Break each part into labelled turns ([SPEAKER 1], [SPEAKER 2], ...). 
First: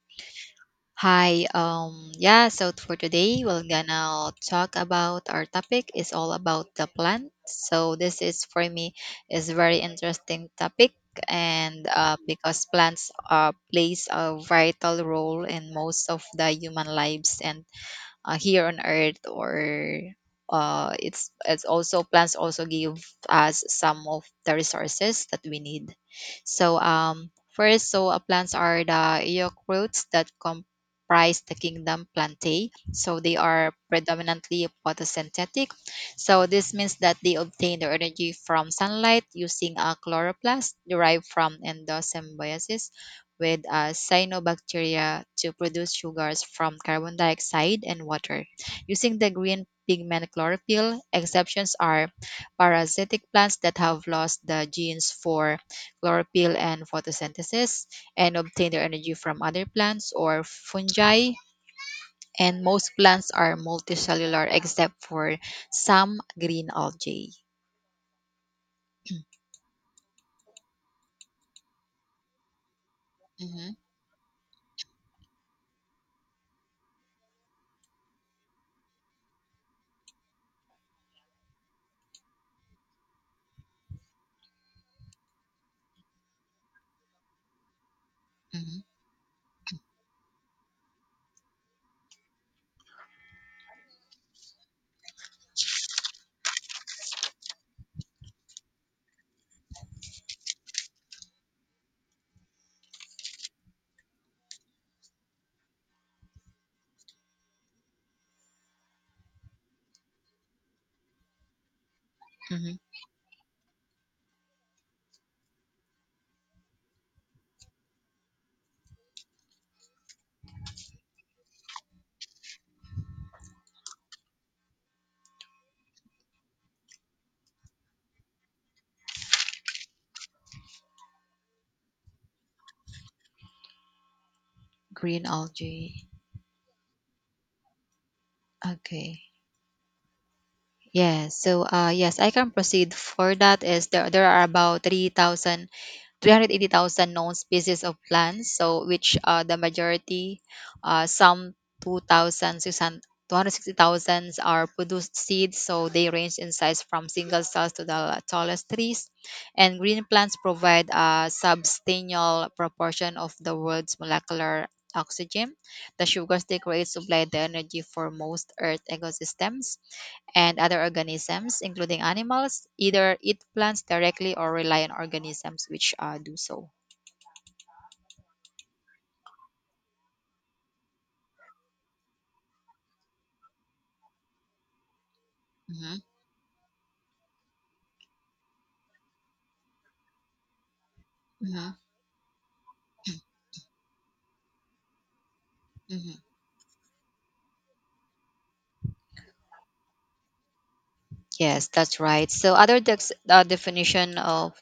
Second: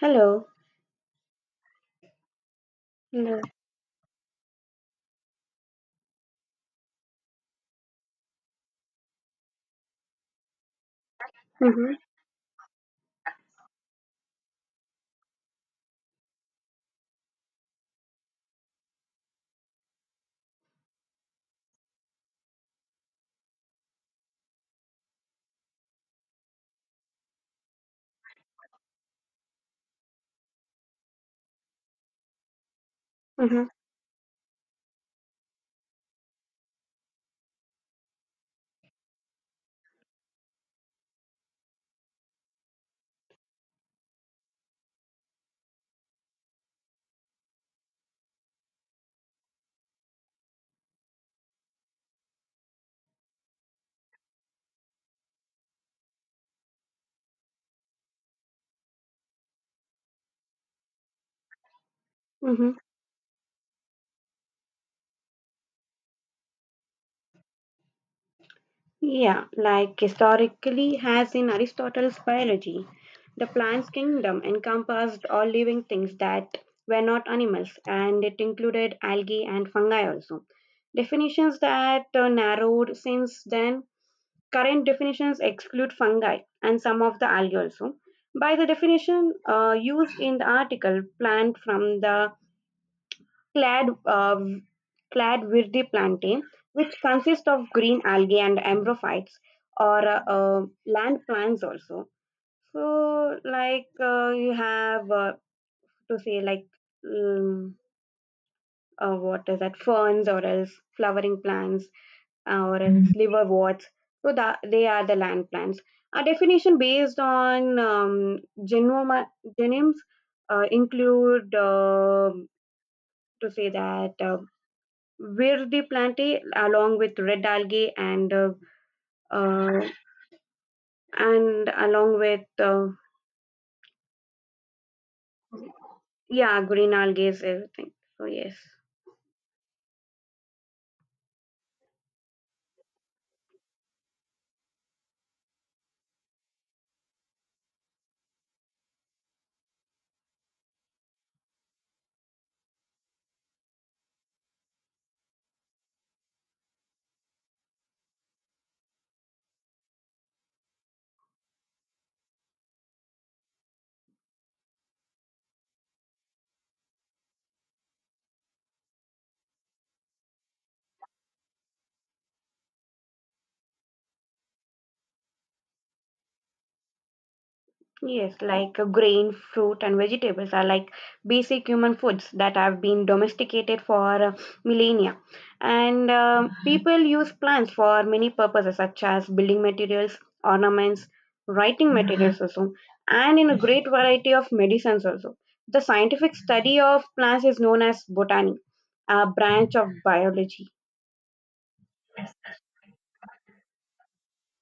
[SPEAKER 1] Hello.
[SPEAKER 2] Hi. Yeah, so for
[SPEAKER 1] Hello.
[SPEAKER 2] today we're gonna talk about our topic is all about the plant. So this is for me is very interesting topic, and
[SPEAKER 1] Mm-hmm.
[SPEAKER 2] because plants plays a vital role in most of the human lives and here on earth, or it's also plants also give us some of the resources that we need. So first, so plants are the yoke roots that comprise the kingdom Plantae, so they
[SPEAKER 1] Mm-hmm.
[SPEAKER 2] are predominantly photosynthetic. So this means that they obtain their energy from sunlight using a chloroplast derived from endosymbiosis with cyanobacteria to produce sugars from carbon dioxide and water. Using the green pigment chlorophyll, exceptions are parasitic plants that have lost the genes for chlorophyll and photosynthesis and obtain their energy from other plants or fungi. And
[SPEAKER 1] Mm-hmm.
[SPEAKER 2] most plants are multicellular except for some green algae.
[SPEAKER 1] Yeah, like historically, as in Aristotle's biology, the
[SPEAKER 2] Mm-hmm,
[SPEAKER 1] plant's kingdom encompassed all living things that were not animals, and it included algae and fungi also. Definitions that narrowed since then, current definitions exclude fungi and some of the algae also. By the
[SPEAKER 2] mm-hmm,
[SPEAKER 1] definition used in the article, plant from the clad uh, clad verde plantain, which consists of green algae and ambrophytes or land plants also. So, like you have to say like um, what is that, ferns or else flowering plants,
[SPEAKER 2] mm-hmm.
[SPEAKER 1] or else liverworts. So that they are the land plants. A definition based on genoma, genomes include to say that, with the plant, along with red algae and, uh, and along with,
[SPEAKER 2] Green algae.
[SPEAKER 1] yeah, green algae, everything, so yes.
[SPEAKER 2] Okay. Yes. So, yes, I can proceed. For that is there are about 380,000 known species of plants, so which the majority, some 2,600 are produced seeds, so they range in size from single cells to the tallest trees. And green plants provide a substantial proportion of the world's molecular oxygen. The sugars they create supply the energy for most Earth ecosystems, and other organisms, including animals, either eat plants directly or rely on organisms which do so.
[SPEAKER 1] Yes, like grain, fruit, and vegetables are like basic human foods that have been domesticated for millennia.
[SPEAKER 2] Hmm.
[SPEAKER 1] And people use plants for many purposes, such as building materials, ornaments,
[SPEAKER 2] Hmm.
[SPEAKER 1] writing materials, also, and in a great variety of medicines, also. The
[SPEAKER 2] Hmm.
[SPEAKER 1] scientific study of plants is known as botany, a branch of biology.
[SPEAKER 2] Yes, that's right. So other definition of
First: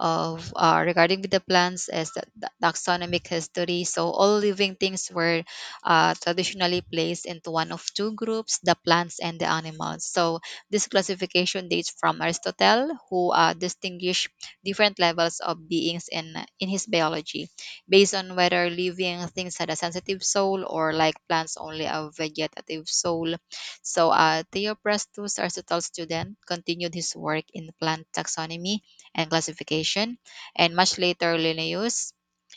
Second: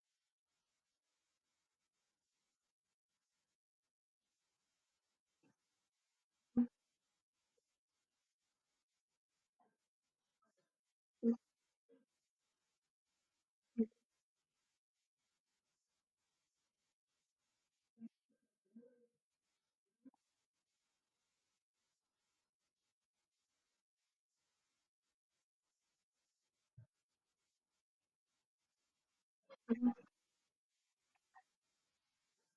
[SPEAKER 2] regarding with the plants is the taxonomic history. So all living things were traditionally placed into one of two groups, the plants and the animals. So this classification dates from Aristotle, who distinguished different levels of beings in his biology, based on whether living things had a sensitive soul, or like plants only a vegetative soul. So Theophrastus, Aristotle's student, continued his work in plant taxonomy and classification, and much later Linnaeus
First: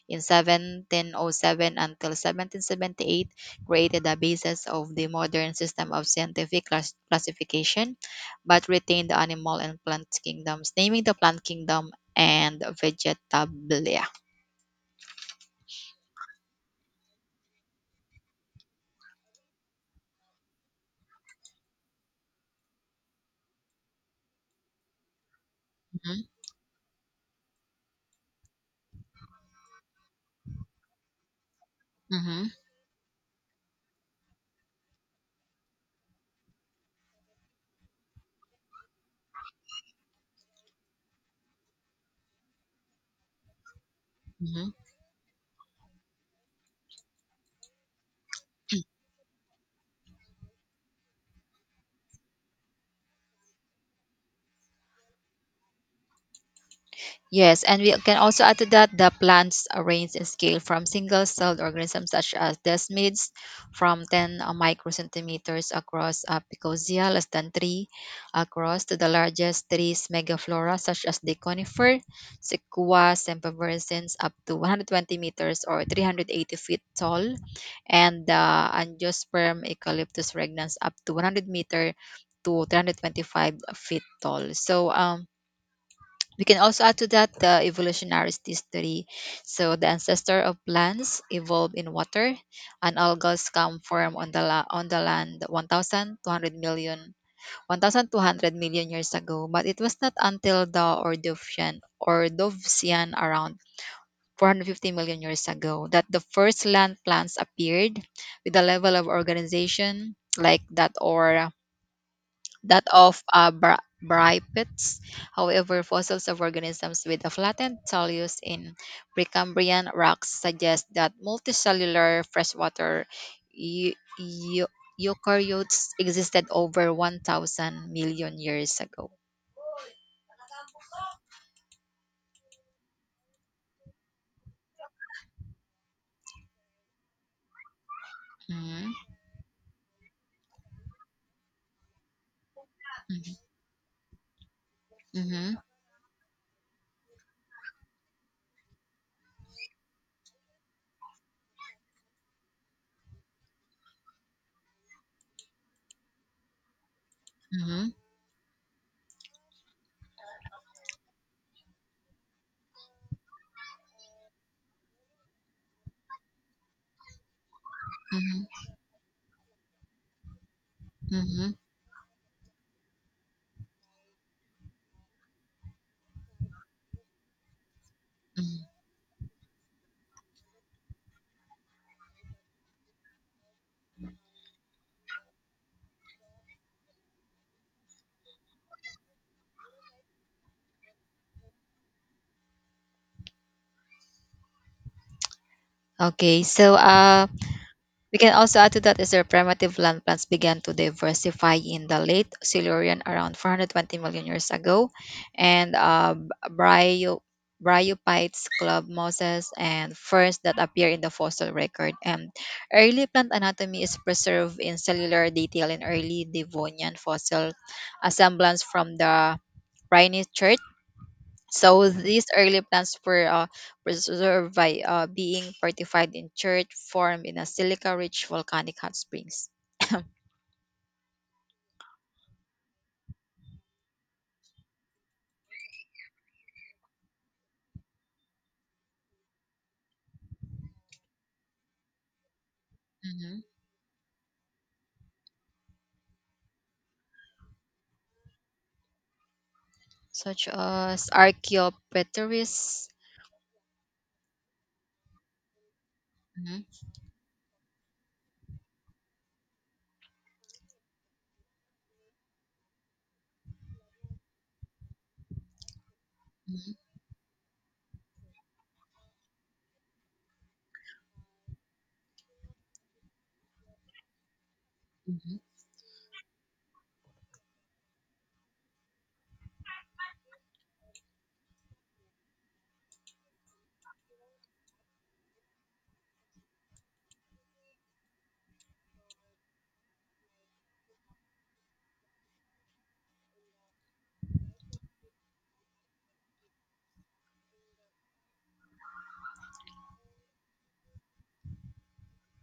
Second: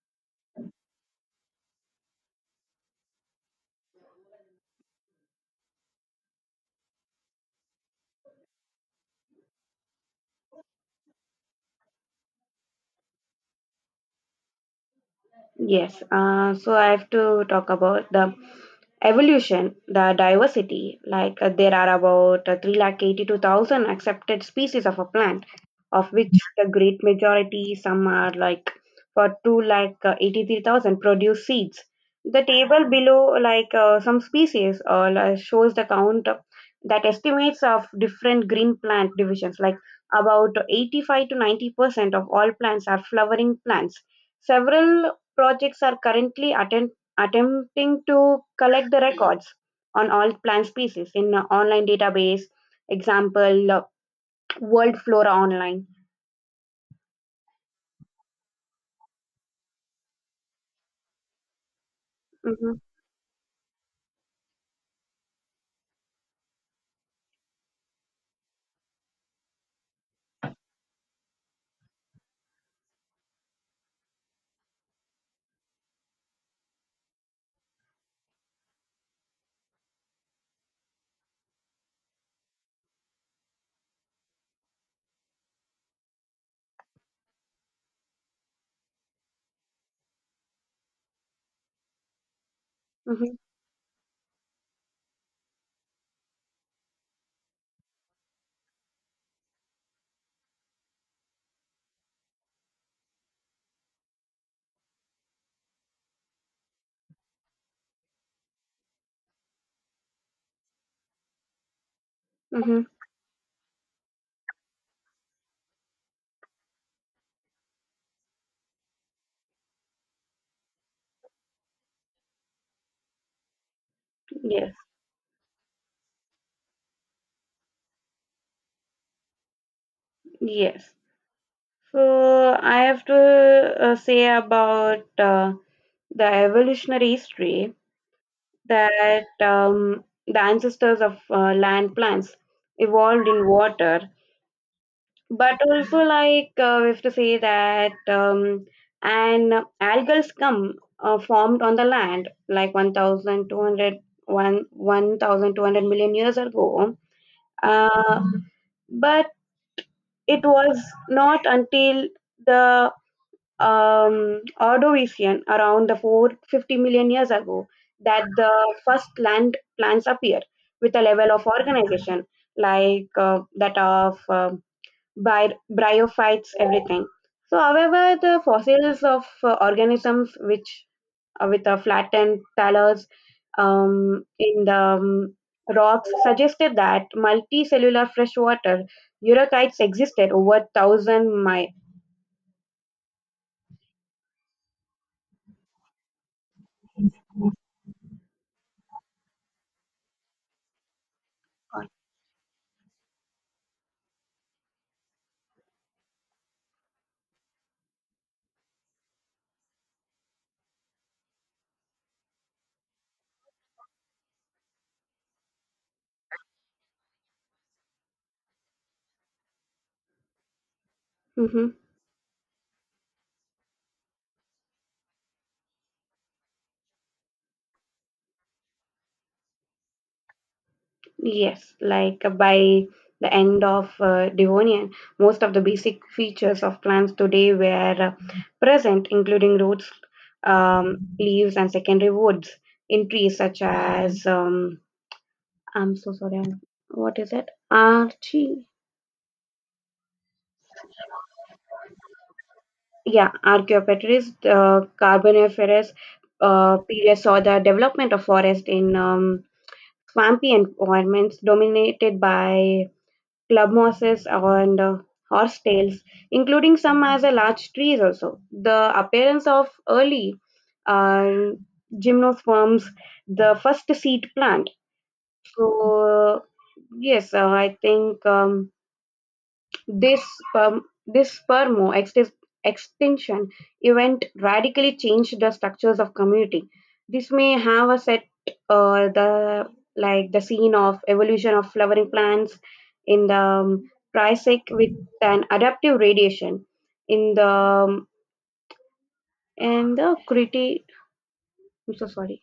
[SPEAKER 2] in 1707 until 1778 created the basis of the modern system of scientific classification, but retained the animal and plant kingdoms, naming the plant kingdom and Vegetabilia.
[SPEAKER 1] Yes, so I have to talk about the evolution, the diversity. Like there are about 382,000 accepted species of a plant, of
[SPEAKER 2] Mhm,
[SPEAKER 1] which the great majority, some are like for two lakh eighty-three thousand produce seeds. The
[SPEAKER 2] mhm,
[SPEAKER 1] table below, like some species, shows the that estimates of different green plant divisions. Like about 85 to 90% of all plants are flowering plants.
[SPEAKER 2] mhm.
[SPEAKER 1] Several projects are currently attempting to collect the records on all plant species in an online database. Example, World Flora Online.
[SPEAKER 2] Yes, and we can also add to that the plants range in scale from single-celled organisms such as
[SPEAKER 1] Mm-hmm,
[SPEAKER 2] desmids, from 10 microcentimeters across, picosia, less than 3 across, to the largest trees megaflora such as the conifer, Sequoia sempervirens, up to 120 meters or 380 feet tall, and the angiosperm Eucalyptus regnans, up to 100 meter to 325 feet tall. So, we can also add to that the evolutionary history. So the ancestor of plants evolved in water, and
[SPEAKER 1] mm-hmm,
[SPEAKER 2] algal scum formed on the on the land 1,200 million years ago. But it was not until the Ordovician or Dovesian around 450 million years ago that the first land plants appeared, with a level of organization like that, or
[SPEAKER 1] mm-hmm.
[SPEAKER 2] that of bipeds. However, fossils of organisms with a flattened talus in Precambrian rocks suggest that multicellular freshwater eu- eu-
[SPEAKER 1] Yes,
[SPEAKER 2] eukaryotes existed over 1,000 million years ago.
[SPEAKER 1] yes. So I have to say about the evolutionary history,
[SPEAKER 2] Mhm,
[SPEAKER 1] that the ancestors of land plants evolved
[SPEAKER 2] mhm,
[SPEAKER 1] in water,
[SPEAKER 2] mhm,
[SPEAKER 1] but also, like we have to say that an algal scum formed on the land, like one thousand two hundred one 1,200 million years ago. uh,
[SPEAKER 2] mhm,
[SPEAKER 1] Mhm. But it was not until the Ordovician, around the 450 million years ago, that
[SPEAKER 2] mhm,
[SPEAKER 1] the first land plants appear with a level of
[SPEAKER 2] mhm,
[SPEAKER 1] organization like that of by bryophytes, everything. So, however, the
[SPEAKER 2] mhm.
[SPEAKER 1] fossils of organisms, which, with a flattened talus, in the rocks, suggested that multicellular freshwater eukaryotes existed over 1,000 miles.
[SPEAKER 2] Okay, so we can also add to that is their primitive land plants began to diversify in the late Silurian around 420 million years ago, and bryophytes, club mosses, and ferns that appear in the fossil record. And early plant anatomy is preserved in cellular detail in early Devonian fossil assemblance from the Rhine, so these early plants were preserved by being fortified in church, formed in a silica-rich volcanic hot springs.
[SPEAKER 1] Yes, like by the end of Devonian, most of the basic features of plants today were present, including roots, leaves, and secondary woods in trees
[SPEAKER 2] Hmm.
[SPEAKER 1] such as, I'm so sorry, what is it? Archie.
[SPEAKER 2] Such as Archaeopteryx.
[SPEAKER 1] Yeah, Archaeopteryx, Carboniferous
[SPEAKER 2] Mm-hmm.
[SPEAKER 1] period saw the development of forest in swampy environments dominated by club mosses and horse tails, including some as a large trees also. The appearance of early uh, gymnosperms, the first seed plant.
[SPEAKER 2] Mm-hmm.
[SPEAKER 1] So yes, I think. This, this extinction event radically changed the structures of community. This may have a set, uh, the the scene of evolution of flowering plants in the Triassic with an adaptive radiation in the and the Crete. I'm so sorry.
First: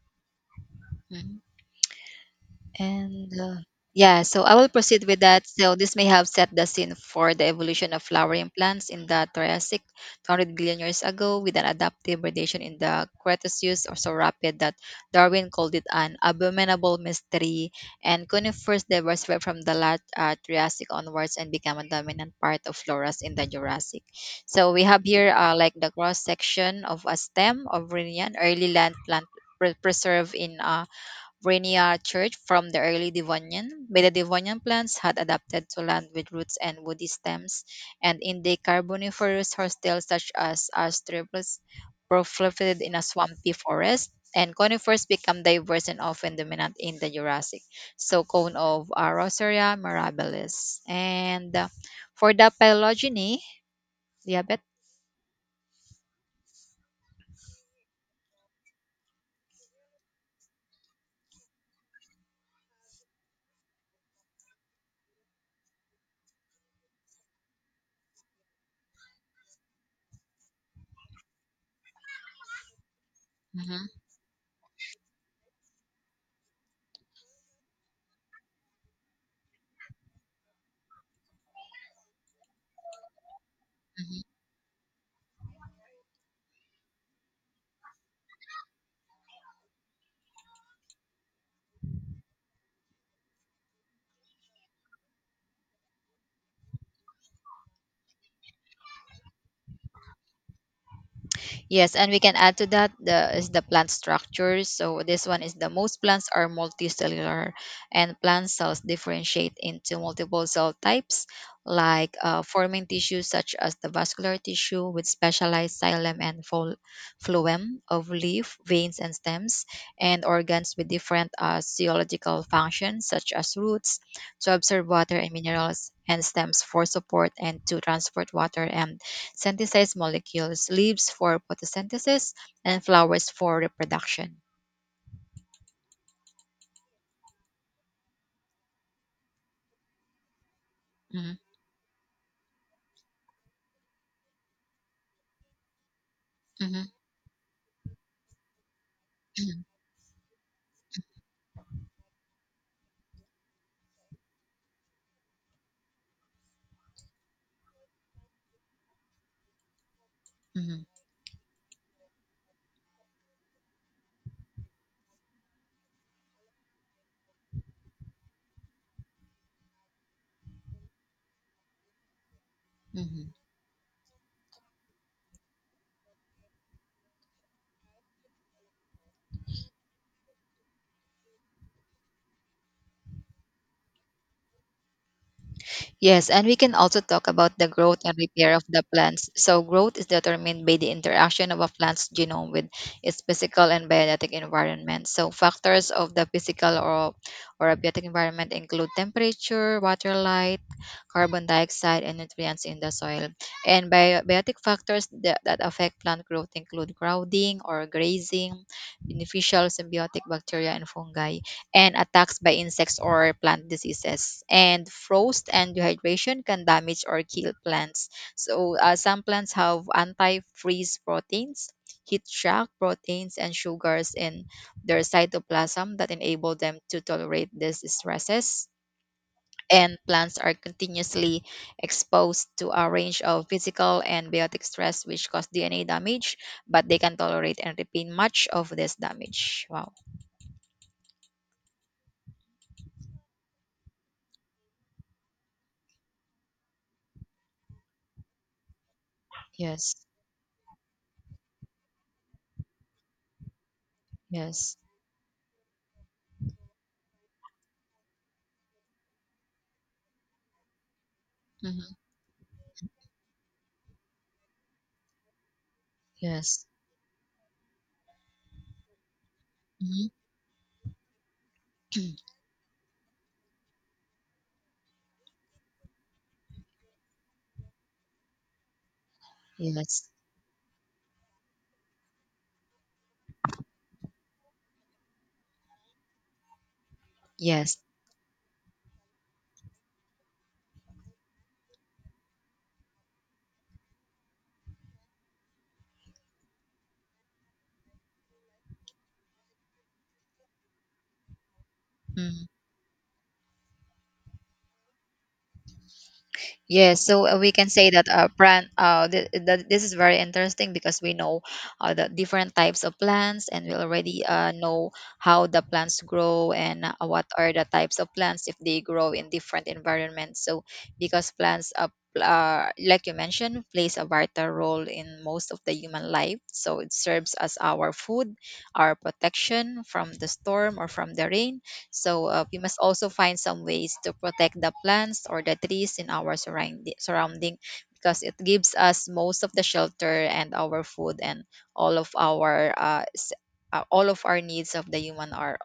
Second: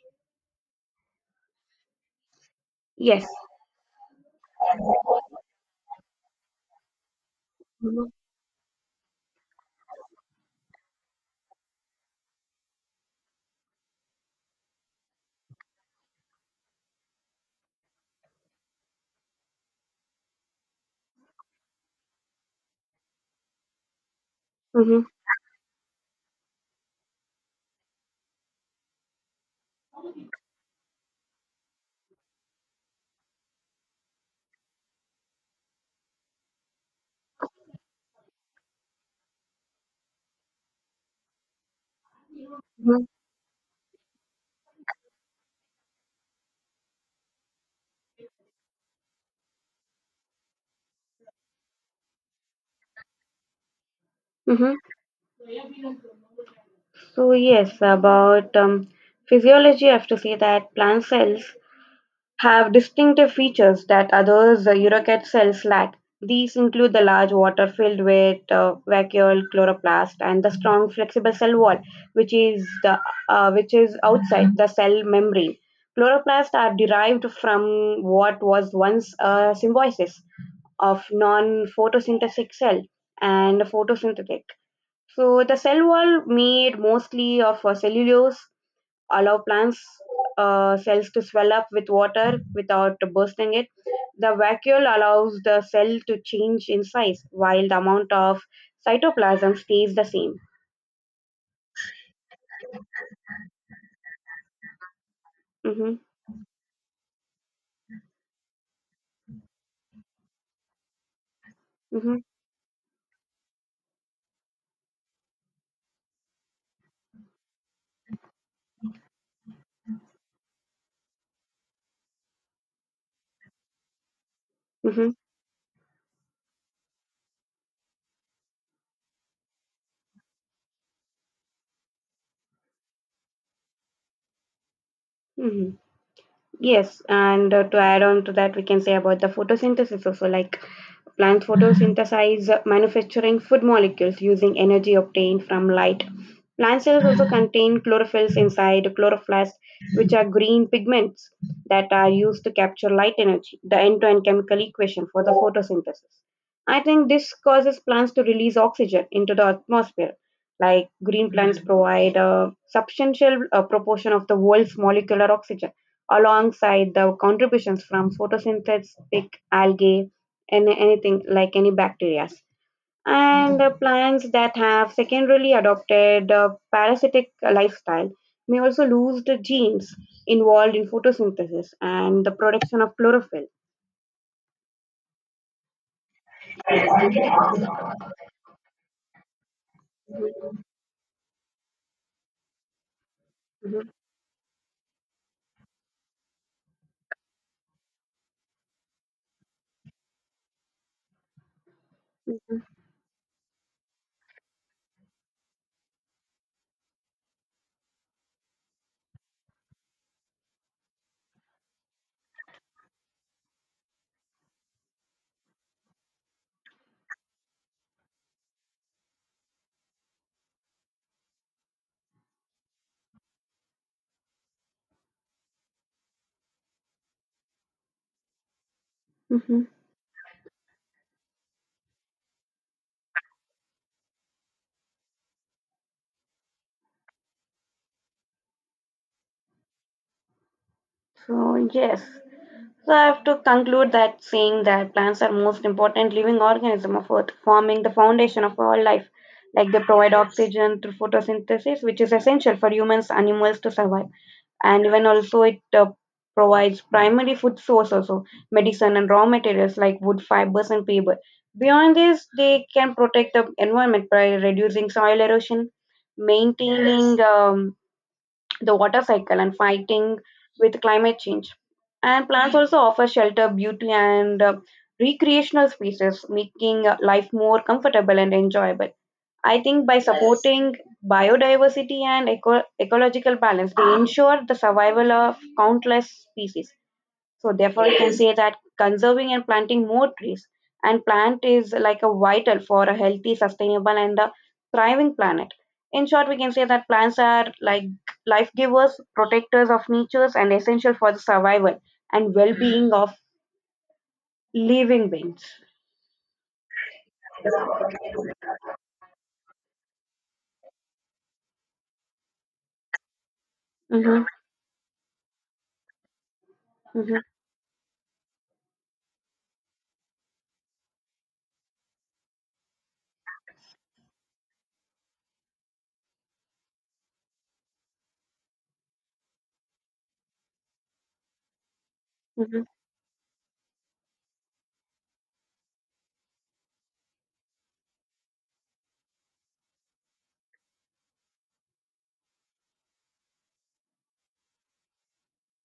[SPEAKER 1] Yes.
[SPEAKER 2] And yeah, so I will proceed with that. So this may have set the scene for the evolution of
[SPEAKER 1] Mm-hmm.
[SPEAKER 2] flowering plants in the Triassic 200 billion years ago, with an adaptive radiation in the Cretaceous, or so rapid that Darwin called it an abominable mystery. And conifers diversified from the late Triassic onwards and became a dominant part of floras in the Jurassic. So we have
[SPEAKER 1] Hmm.
[SPEAKER 2] here like the cross section of a stem of Rhenian, early land plant preserved in Ranier church from the early Devonian. By the Devonian, plants had adapted to land with roots and woody stems, and in the Carboniferous, hostels such as Astroplus proliferated in a swampy forest, and conifers become diverse and often dominant in the Jurassic. So cone of Rosaria mirabilis. And for the phylogeny, diabet.
[SPEAKER 1] Mm-hmm. So yes, about physiology, I have to say that plant cells have distinctive features that others, Eurocat cells, lack. These include the large water filled with vacuole chloroplast and the strong flexible cell wall, which is the which is outside the cell membrane. Chloroplasts are derived from what was once a symbiosis of non-photosynthetic cell and photosynthetic. So the cell wall, made mostly of cellulose, allow plants cells to swell up with water without bursting it. The vacuole allows the cell to change in size while the amount of cytoplasm stays the same.
[SPEAKER 2] Yes, and we can add to that the is the plant structures. So this one is the
[SPEAKER 1] Mm-hmm,
[SPEAKER 2] most plants are multicellular, and plant cells differentiate into multiple cell types, like
[SPEAKER 1] mm-hmm,
[SPEAKER 2] forming tissues such as the vascular tissue with specialized xylem and phloem of leaf, veins, and stems, and organs with different physiological functions such as roots to absorb
[SPEAKER 1] mm-hmm,
[SPEAKER 2] water and minerals, and stems for support and to transport water and synthesized molecules, leaves for photosynthesis, and flowers for reproduction.
[SPEAKER 1] mm-hmm. Yes, and to add on to that, we can say about the photosynthesis, also like
[SPEAKER 2] Hmm.
[SPEAKER 1] plants photosynthesize, manufacturing food molecules using energy obtained from light.
[SPEAKER 2] Hmm.
[SPEAKER 1] Plant cells also contain chlorophylls inside chloroplasts,
[SPEAKER 2] Hmm.
[SPEAKER 1] which are green pigments that are used to capture light energy, the end to end chemical equation for the photosynthesis. I think this causes plants to release oxygen into the atmosphere.
[SPEAKER 2] Hmm.
[SPEAKER 1] Like green plants provide a substantial proportion of the world's molecular oxygen, alongside the contributions from photosynthetic algae and anything like any bacteria,
[SPEAKER 2] Hmm.
[SPEAKER 1] and plants that have secondarily adopted a parasitic lifestyle may also lose the genes involved in photosynthesis and the production of chlorophyll.
[SPEAKER 2] Yes, and we can also talk about the growth and repair of the plants. So, growth is determined by the interaction of a plant's genome with its physical and
[SPEAKER 1] Mhm.
[SPEAKER 2] biotic environment. So, factors of the physical, or abiotic environment, include temperature, water, light, carbon dioxide, and nutrients in the soil. And biotic factors that affect plant growth include crowding or grazing, beneficial symbiotic bacteria, and fungi, and attacks by insects or plant diseases. And frost and dehydration can damage or kill plants. So some plants have anti-freeze proteins, heat shock proteins, and sugars in their cytoplasm that enable them to tolerate these stresses.
[SPEAKER 1] Mhm.
[SPEAKER 2] And plants are continuously exposed to a range of physical and biotic stress, which cause DNA damage, but they can tolerate and repair much of this damage. Wow.
[SPEAKER 1] So, yes. So, I have to conclude, that saying that plants are most important living organism of Earth, forming the foundation of all life. Like they
[SPEAKER 2] Yes.
[SPEAKER 1] provide oxygen through photosynthesis, which is essential for humans, animals to survive.
[SPEAKER 2] Yes.
[SPEAKER 1] And even also it provides primary food source, also medicine and raw materials like wood fibers and paper.
[SPEAKER 2] Mhm.
[SPEAKER 1] Beyond this, they can protect the environment by reducing soil erosion,
[SPEAKER 2] Yes.
[SPEAKER 1] maintaining, yes, the water cycle, and
[SPEAKER 2] Mhm.
[SPEAKER 1] fighting with climate change. And plants also offer shelter, beauty, and recreational spaces, making life more comfortable and enjoyable, I think, by, yes,
[SPEAKER 2] Yes.
[SPEAKER 1] supporting biodiversity and ecological balance. They ensure the survival of countless species. So,
[SPEAKER 2] Yes.
[SPEAKER 1] therefore, you can, yes, say that conserving and planting more trees and plant is like a vital for a healthy, sustainable, and a thriving planet. In short, we can say that plants are, like, life givers, protectors of natures, and essential for the survival and
[SPEAKER 2] Mhm.
[SPEAKER 1] well being of living beings.
[SPEAKER 2] Yes. So we can say that plant. This is very interesting, because we know the different types of plants, and we already
[SPEAKER 1] Mm-hmm,
[SPEAKER 2] know how the plants grow and
[SPEAKER 1] mm-hmm,
[SPEAKER 2] what are the types of plants if they grow in different environments. So because plants, like you mentioned, plays a vital role in most of the human life. So it serves as our food, our protection from the storm or from the rain. So we
[SPEAKER 1] mm-hmm,
[SPEAKER 2] must also find some ways to protect the plants or the trees in our surrounding, because it gives us most of the shelter and our food, and all of our all of our needs of the human are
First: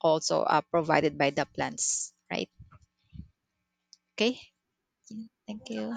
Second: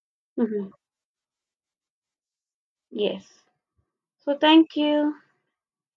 [SPEAKER 2] also
[SPEAKER 1] mm-hmm.
[SPEAKER 2] provided by the plants, right?
[SPEAKER 1] Yes. So,
[SPEAKER 2] Okay.
[SPEAKER 1] thank you.
[SPEAKER 2] Thank you.